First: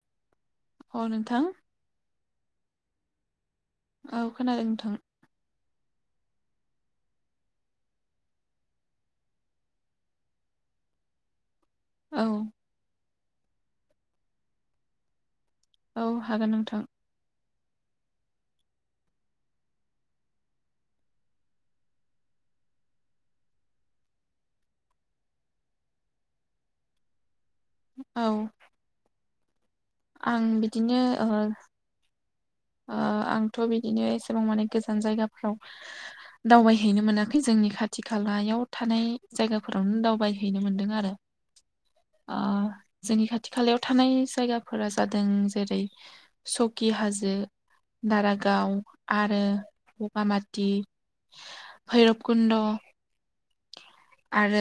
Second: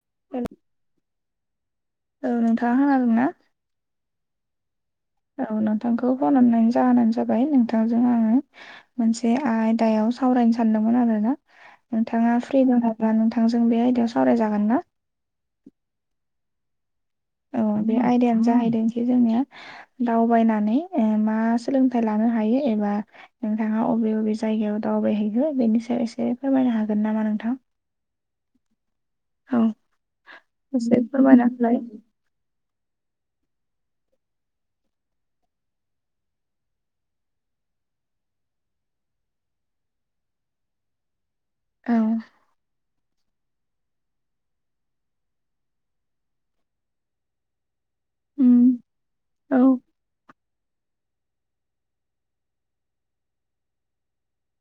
[unintelligible] औ नोंथां। औ नोंथाङा खोनादोंना? औ खोनादों नोंथां। औ नोंथांखौ फन हरनायनि जाहोनानो जाबाय नोंथांजों आङो मोनसे आ-आयदायाव सावराय नो सानदोंमोन आरोना। औ नोंथाङा फ्रि दंबा नोंथांजों बे आयदायाव सावरायजागोन ना? औ हागोन नोंथां। औ। बे आयदायानो जाहैदों जे जोंनिया दावबायनानै ओ मा सोलोंथाइ लानो हायो एब बा नोंथाङा अबे अबे जायगायाव दावबायहैगो बेनि सायाव एसे फोरमायनो हागोन नामा नोंथां? औ। औ आं बिदिनो एसे ओ फोरमायना होलाय। ओ आंथ' बिदिनो एसेबां माने गोजान जायगाफ्राव दावबायहैनो मोनाखै जोंनि खाथि खालायाव थानाय जायगाफोरावनो दावबायहैनो मोनदों आरो। औ। ओ जोंनि खाथि खालायाव थानाय जायगाफोरा जादों जेरै- सकि हाजो। दारागाव उम आरो औ बगामा थि भैरब कुन्न्द'। आरो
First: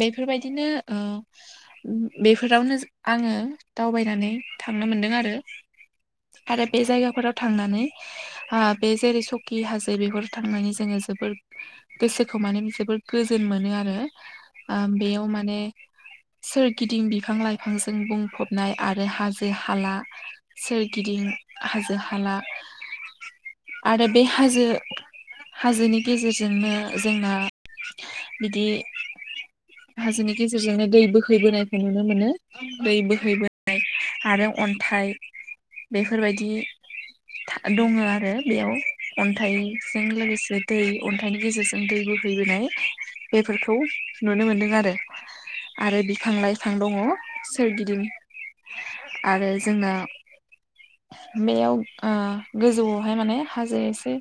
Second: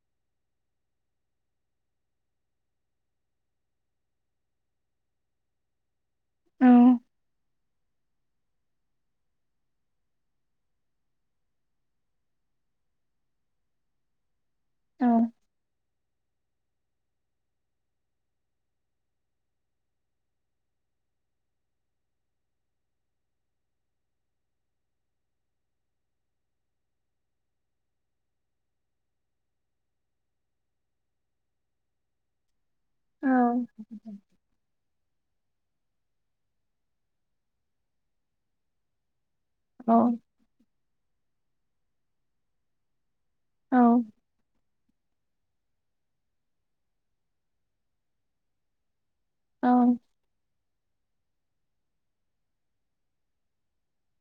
बेफोरबायदिनो ओ बेफोरावनो आङो दावबायनानै थां नो मोनदों आरो। [unintelligible] आरो बे जायगाफोराव थांनानै बे जेरै सकि हाजो बेफोर थांनानै जोङो जोबोर गोसोखौ माने जोबोर गो गोजोन मोनो आरो औ बेयाव माने सोरगिदिं बिफां लाइफांजों बुंफबनाय आरो हाजो हाला सोरगिदिं हाजो हाला [inaudible] आरो बे हाजो हाजोनि गेजेरजोंनो जोंना बिदि हाजोनि गेजेरजोंनो दै बोहैबोनायखौ नुनो मोनो। दै औ बोहैबोनाय आरो अन्थाइ बेफोरबायदि दङ आरो बेयाव। अन्थाइजों औ लोगोसे दै अन्थाइनि गेजेरजों दै बोहैबोनाय बेफोरखौ नुनो मोनदों आरो। आरो बिफां लाइफां दङ सोरगिदिं आरो औ जोंना बेयाव आ गोजौआवहाय माने हाजो एसे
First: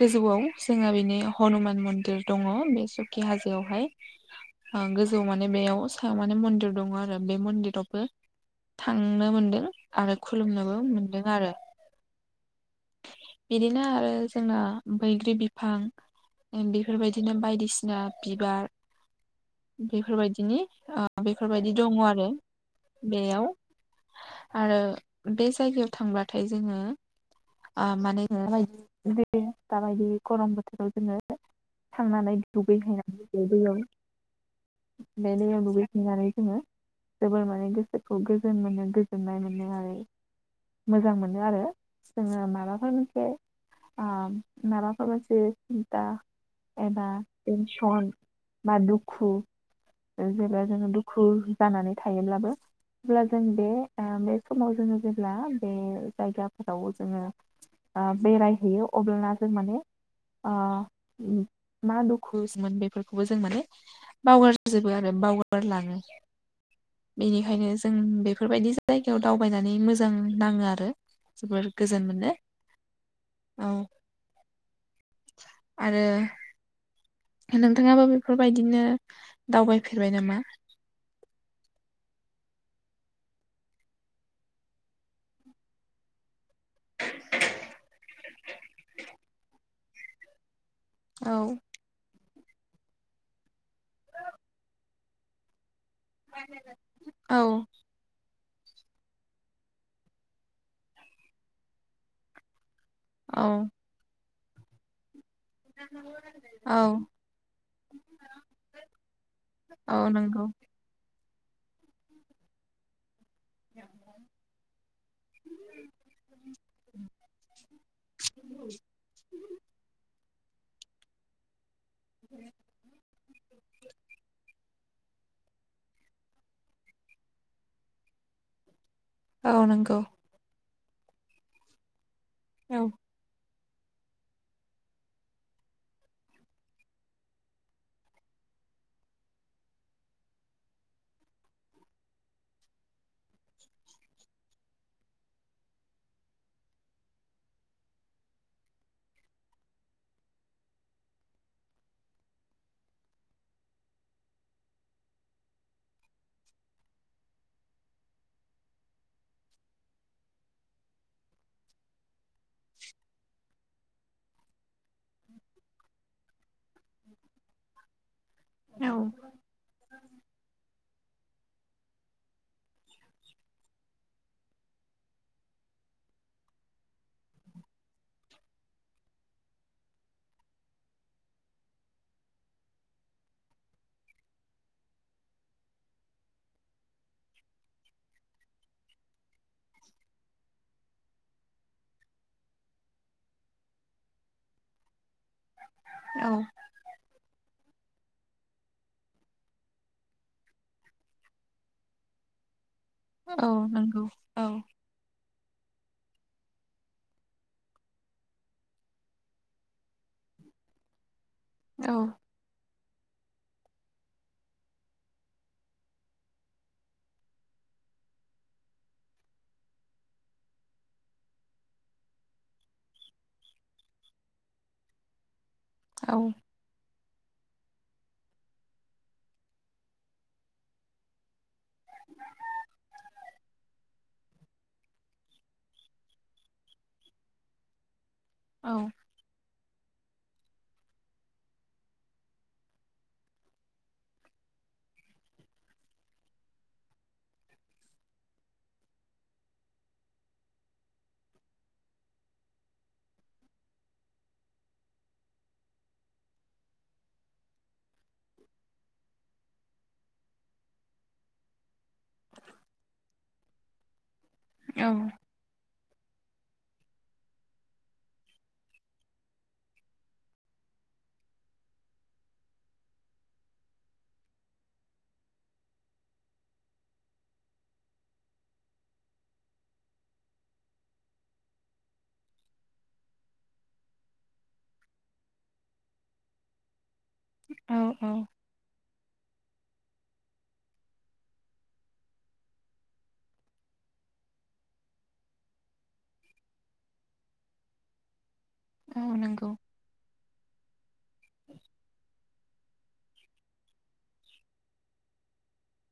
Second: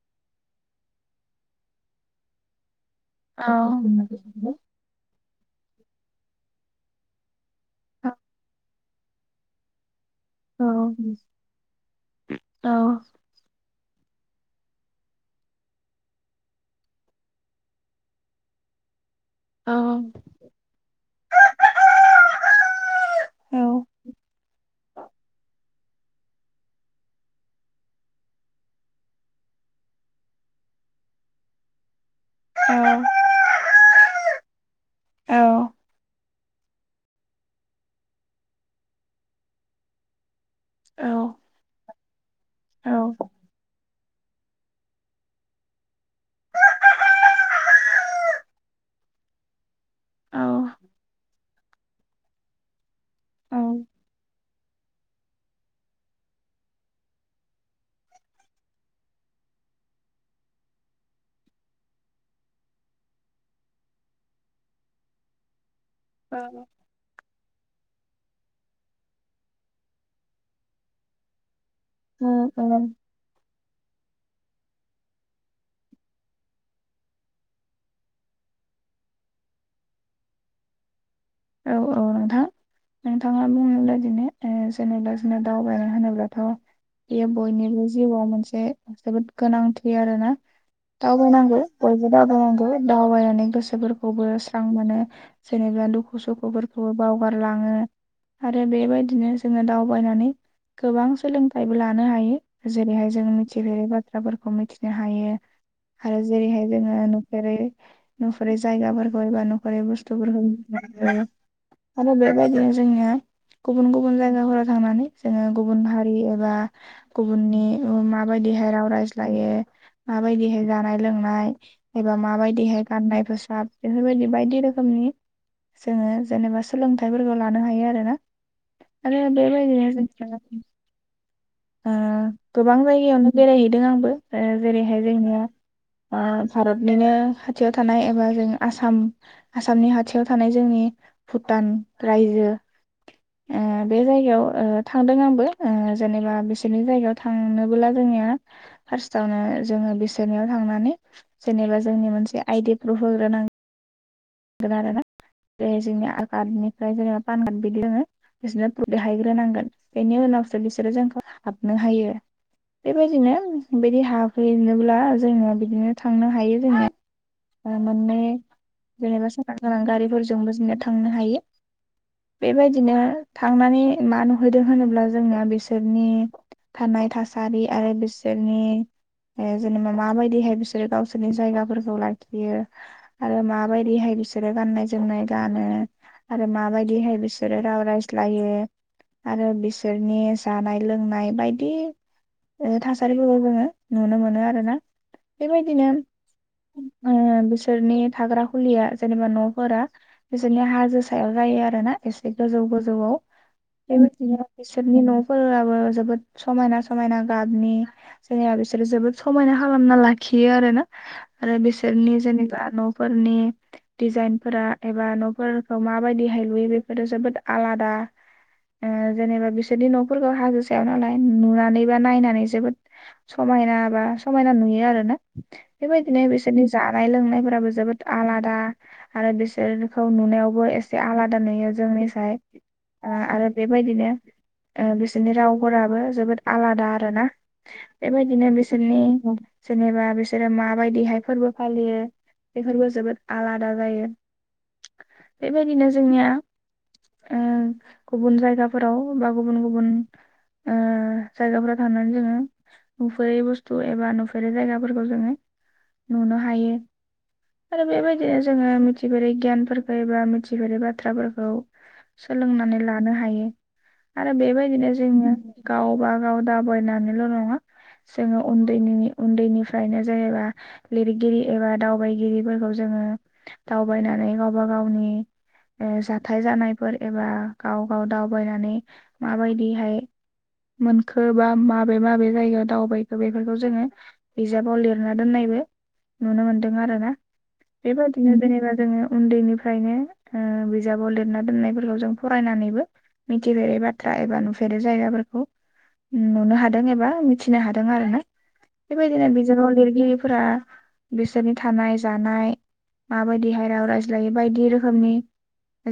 गोजौआव जोङो बेनि हनुमान मन्दिर दङ बेसो खि हाजोआवहाय औ ओ गोजौ माने बेयाव सायाव माने मन्दिर दङ आरो बे मन्दिर थ'बो औ थांनो मोनदों। आरो खुलुमनोबो मोनदों आरो। बिदिनो ओ जोंना बैग्रि बिफां इ बिफोरबायदिनो बायदिस सिना बिबार बेफोरबायदिनि ओ बेफोरबायदि दङ आरो बेयाव आरो बे जायगायाव थांब्लाथाय जोङो आ माने [unintelligible] बे बायदि गरम बोथोराव जोङो थांनानै दुगैहैनाय जायो दैयाव बे दैयाव दुगै हैनानै जोङो जोबोर माने गोसोखौ गोजोन मोनो गोजोननाय मोनो आरो। मोजां मोनो आरो जोङो माबाफोर मोनसे आ माबाफोर मोनसे सिन्था एबा टेनसन बा दुखु ओ जेब्ला जोङो दुखु जानानै थायोब्लाबो अब्ला जों बे ओ बे समाव जोङो जेब्ला बे जायगाफोराव जोङो बा बेरायहैयो अब्लाना जों माने ओ उम मा दुखुसमोन बेफोरखौबो जों माने बावगार जोबो आरो। बावगारलाङो बिनिखायनो जों बेफोरबायदि जायगायाव दावबायनानै मोजां नाङो आरो जोबोर गोजोन मोनो औ। आरो नोंथाङाबो बेफोरबायदिनो दावबायफेरबाय नामा? औ औ नोंथां। नोंथाङा बुंनाय बायदिनो ओ जेनेबा जोना दावबायना होनोब्लाथ' बेयो बयनिबो जिउआ मोनसे जोबोद गोनांथि आरोना औ दावबायनांगौ बयबो दावबायनां गो दावबायनानै गोसोफोरखौबो स्रां मोनो जेनेबा दुख खु सुखुफोरखौबो औ बावगारलाङो। आरो बेबायदिनो जोङो दावबायनानै गोबां सोलोंथाइबो लानो हायो। जेरैहाय जोङो औ मिथिफेरै बाथ्राफोरखौ मिथिनो हायो। हारो जेरैहाय औ जोङो नुफेरै नुफेरै जायगाफोरखौ एबा नुफेरै औ नंगौ बुस्थुफोरखौ आरो आरो बेबायदिनो जोंनिया गुबुन गुबुन जायगाफोराव थांनानै जोङो गुबुन हारि एबा गुबुननि ओ माबाय दिहोराव रायज्लायो मा माबायदिहाय जानाय लोंनाय एबा माबायदिहाय गाननाय फोसाब बेफोरबायदि बायदि रो खोमनि जोङो जेनेबा सोलोंथाइफोरखौ लानो हायो आरो ना। आरो औ बेबायदिनो नंगौ जोंहा [unintelligible] आ गोबां औ जायगायावनो बेरायहैदों आंबो। ओ जेरैहाय जोंनिया ओ भारतनिनो खाथियाव थानाय एबा जों आसाम आसामनि हाथियाव थानाय जोंनि भुटान रायजो ओ बे जायगायाव ओ थांदों आंबो। ओ जेनेबा बिसोरनि जायगायाव थांनोबोला जोंनिया फार्स्ट आवनो जोङो बिसोरनियाव थांनानै जेनेबा जोंनि मोनसे आइडि प्रुफ होग्रो नां गोन आरो ना। बे जोंनि आरकार्डनिफ्राय जेनेबा पान काड बिदि दोङो बिसोरनो प्रुफ देखाय ग्रोनांगोन बेनि उन नावसो बिसोरो जों हाबनो हायो, बेबायदिनो हाबहैनो बुला जोङो बिदिनो थांनो हायो जोङो ओ मोनने औ जेनेबा सारां गारां गोनां गारिफोरजोंबो जोंनिया थांनो हायो। बेबायदिनो थांनानै मा नुहैदों, होनोब्ला जोंना बिसोर नि थानाय थासारि आरो बिसोर नि ए, ् जेनेबा माबायदिहाय बिसोरो गावसोरनि जायगाफोरखौ लाखियो। आरो मा? माबायदिहाय बिसोरो गाननाय जोमनाय गानो। आरो माबायदि हाय बिसोरो राव रायज्लायो? आरो बिसोर नि जानाय लोंनाय बाय दि। ओ थासारिफोरखौ जोंङो नुनो मोनो आरोना। बेबायदिनो औ उम बिसोरनि थाग्रा फुलिया जेनेबा न'फोरा, बिसोरनि हाजो सायाव जायो आरो ना। एसे गोजौ गोजौ जौआव औ नंगौ बेबायदिनो औ बिसोरनि न' फोराबो जोबोद समायना समायना गाबनि जेनेबा, बिसोरो जोबोद समायना खालामना लाखि खियो आरो ना। आरो औ बिसोरनि जेनेबा न'फोरनि दिजाइनफोरा एबा न'फोरखौ माबायदिहाय लुयो बेफोरो जोबोद आलादा। ओ जेनेबा बिसोरनि न'फोरखौ हाजो सायाव नालाय नुनानै बा, नायनानै जोबोद स मायना बा समायना नुयो आरो ना। औ बेबायदिनो बिसोरनि जानाय लोंनायफोराबो जोबोद आ आलादा आरो बिसोरखौ नुनायावबो एसे आलादा नुयो जोंनिसाय। ओ आरो बेबायदिनो ओ बिसोरनि रावफोराबो जोबोद आलादा आरो ना। बेबायदिनो बिसोरनि उम जेनेबा बिसोरो माबायदिहाय फोरबो फालियो बेफोरबो जोबोद आलादा जायो। बेबायदिनो जोंनिया उम गुबुन जायगाफोराव बा गुबुन गुबुन ओ जायगाफोराव थांनानै जोङो। नुफेरै बुस्थु एबा नुफेरै जायगाफोरखौ जोङो नुनो हायो। आरो बेबायदिनो जोङो मिथि फेरै गियानफोरखौ एबा मिथि फेरै बाथ्राफोरखौ। सोलोंनानै लानो हायो। आरो औ बेबायदिनो जोङो। गाव बागाव दाबबायनानैल' नङा। जोङो उन्दैनिनि उन्दैनिफ्रायनो जेनेबा, लिरगिरि एबा दावबायगिरि फोरखौ जोङो दावबायनानै गावबा गावनि ओ जाथाय जानायफोर एबा गाव गाव दावबायनानै मा बायदिहाय मोनखो बा माबे माबे जायगायाव दावबायखो बेफोरखौ जोङो, बिजाबाव लिरना दोननाय बो नुनो मोनदों आरोना। औ औ बेबायदिनो जेनेबा जोङो उन्दैनि फ्रायनो ओ बिजाबाव लिरना दोननायफोरखौ जों फरायनानैबो, मिथिफेरै बाथ्रा एबा नुफे रि जायगाफोरखौ नुनो हादों एबा मिथिनो हादों आरो ना। औ बेबायदिनो नंगौ बिजाबाव लिरगिरिफोरा बिसोरनि थानाय थानाय माबायदिहाय राव रायज्लायो बायदि रोखोमनि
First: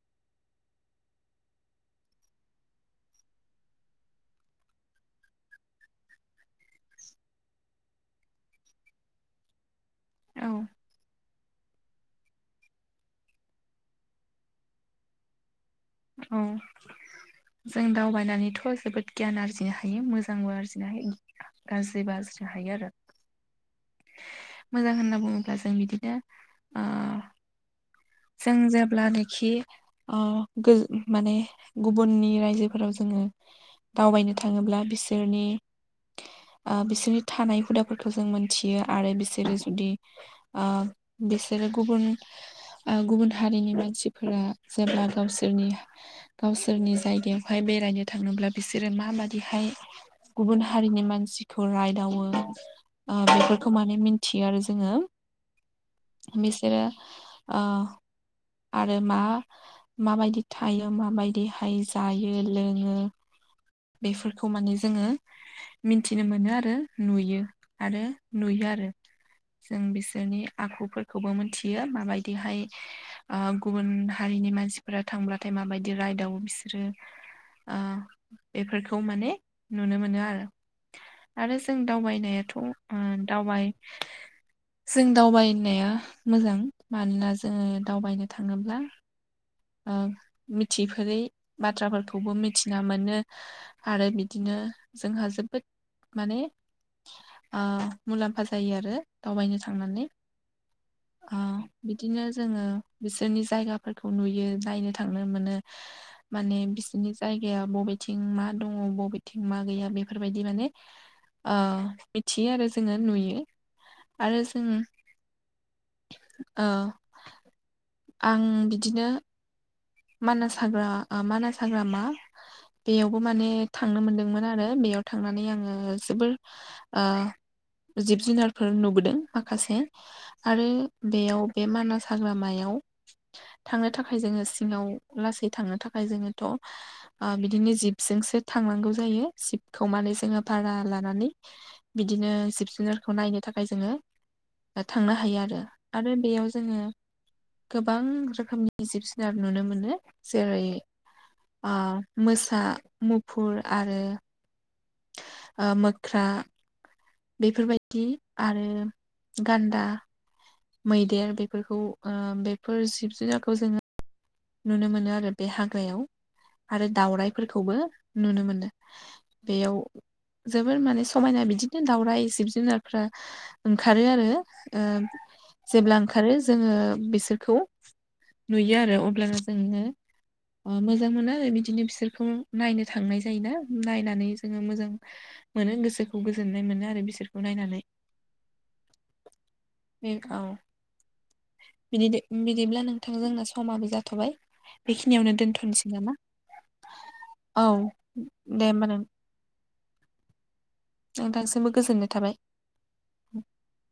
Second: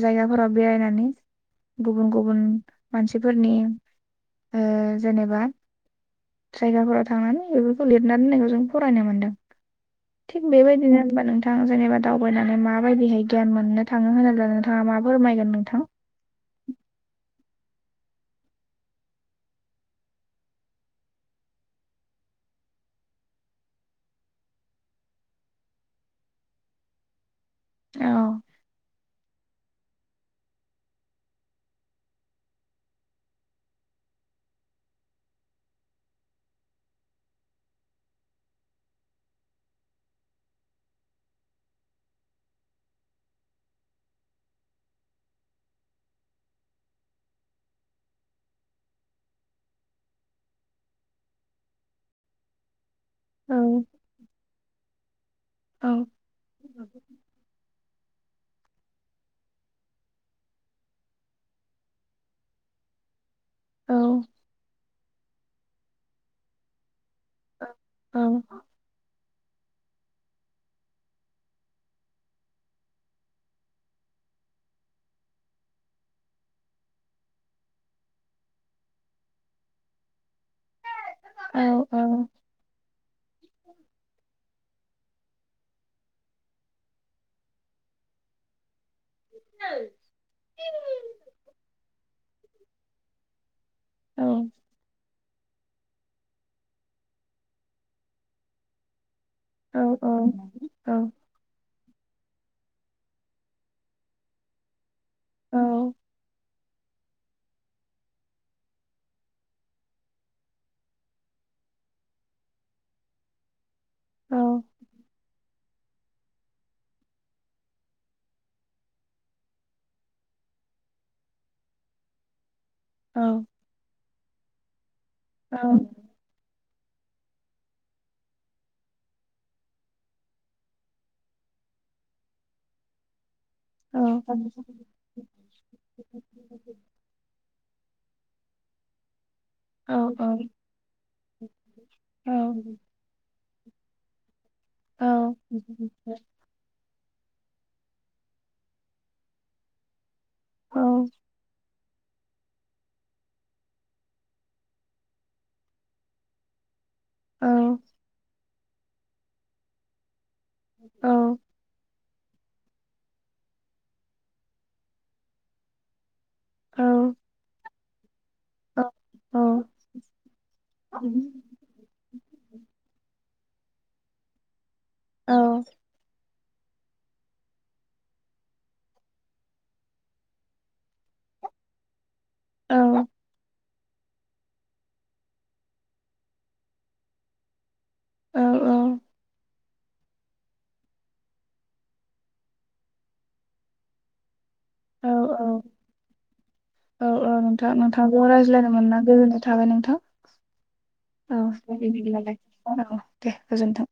जायगाफोराव बेरायनानै गुबुन गुबुन मानसिफोरनि ओ जेनेबा जायगाफोराव थांनानै बेफोरखौ लिरनानै दोननायखौ जों फरायनो मोनदों, थिग औ बेबायदिनो जेनेबा नोंथां जेनेबा दावबायनानै माबायदिहाय गियान मोननो थाङो होनोब्ला नोंथाङा मा फोरमायगोन नोंथां? औ जों दावबायनानैथ' जोबोद गियान आरजिनो हायो मोजांबो आरजिनो हायो गाज्रि बाजनो हायो आरो मोजां होनना बुङोब्ला जों बिदिनो ओ नोंथां जों जेब्लानोखि ओ गोज माने गुबुननि रायजोफोराव जों ओम दावबायनो थाङोब्ला बिसोरनि [unintelligible] ओ बिसोरनि थानाय हुदाफोरखौ जों मोनथियो आरो बिसोरो जुदि ओ बिसोर रो गुबुन ओ गुबुन हारिनि मानसिफोरा जेब्ला गावसोरनि गावसोरनि जायगायावहाय बेराय रायनो थाङोब्ला बिसोरो माबादिहाय गुबुन हारिनि मानसिखौ रायदावो बेफोरखौ माने मिनथियो आरो जोङो बिसोरो [unintelligible] आरो मा माबायदि थायो माबायदिहाय जायो लोङो मिथिनो मोनो आरो नुयो आरो नुयो आरो जों बिसोरनि आखुफोरखौबो मोनथियो माबायदिहाय आ गुबुन हारिनि मानसिफोरा थांब्लाथाय माबायदि राइदावो बिसोरो आ बेफोरखौ माने नुनो मोनो आरो आरो जों दावबायनायाथ' ओ दावबाय जों दावबायनाया मोजां मानोना जोङो दावबायनो थाङोब्ला ओ मिथिफेरै बाथ्राफोरखौबो मिथिना मोनो आरो बिदिनो जोंहा जोबोद माने ओ मुलाम्फा जायो आरो। दावबायनो थांनानै ओ बिदिनो जोङो बिसोरनि जायगाफोरखौ नुयो नायनो थांनो मोनो माने बिसोरनि जायगाया बबेथिं मा दङ बबेथिं मा गैया बेफोरबायदि माने ओ मिथियो आरो जोङो नुयो आरो जों ओ आं बिदिनो मानास हाग्रा आ मानास हाग्रामा बेयावबो माने थांनो मोनदोंमोन आरो बेयाव थांनानै आङो जोबोर ओ जिब जुनारफोर नुबोदों माखासे आरो बेयाव बे मानास हाग्रामायाव थांनो थाखाय जोङो सिङाव लासै थांनो थाखाय जोङोथ' ओ बिदिनो जिब सि जोंसो थांनांगौ जायो। जिबखौ माने जोङो भारा लानानै बिदिनो जिब-जुनारखौ नायनो थाखाय जोङो ओ थांनो हायो आरो आरो बेयाव जोङो गोबां रोखोमनि जिब जु नार नुनो मोनो। जेरै- ओ मोसा मुफुर आरो ओ मोख्रा बेफोरबायदि आरो गान्दा मैदेर बेफोरखौ ओ बेफोर जिब जुनारखौ जोङो नुनो मोनो आरो बे हाग्रायाव आरो दाउराइफोरखौबो नुनो मोनो बेयाव जोबोर माने समायना बिदिनो दावउराइ जिब जुनारफ्रा ओंखारो आरो ओ जेब्ला ओंखारो जोङो बिसोरखौ नुयो आरो अब्लानो जोङो ओ मोजां मोनो आरो बिदिनो बिसोरखौ नायनो थांनाय जायोना नायनानै जोङो मोजां मोनो गोसोखौ गोजोननाय मोनो आरो बिसोरखौ नायनानै औ औ बेंक आव बिदिदो-बिदिब्ला नोंथां जोंना समाबो जाथ'बाय- बेखिनियावनो दोनथ'नोसै नामा? औ औ नोंथां नोंथांजों दे रायज्लायनो होमबा मोनना नों गोजोननाय थाबाय नोंथां औ नोंथांसिमबो गोजोननाय थाबाय [unintelligible] औ दे गोजोनथों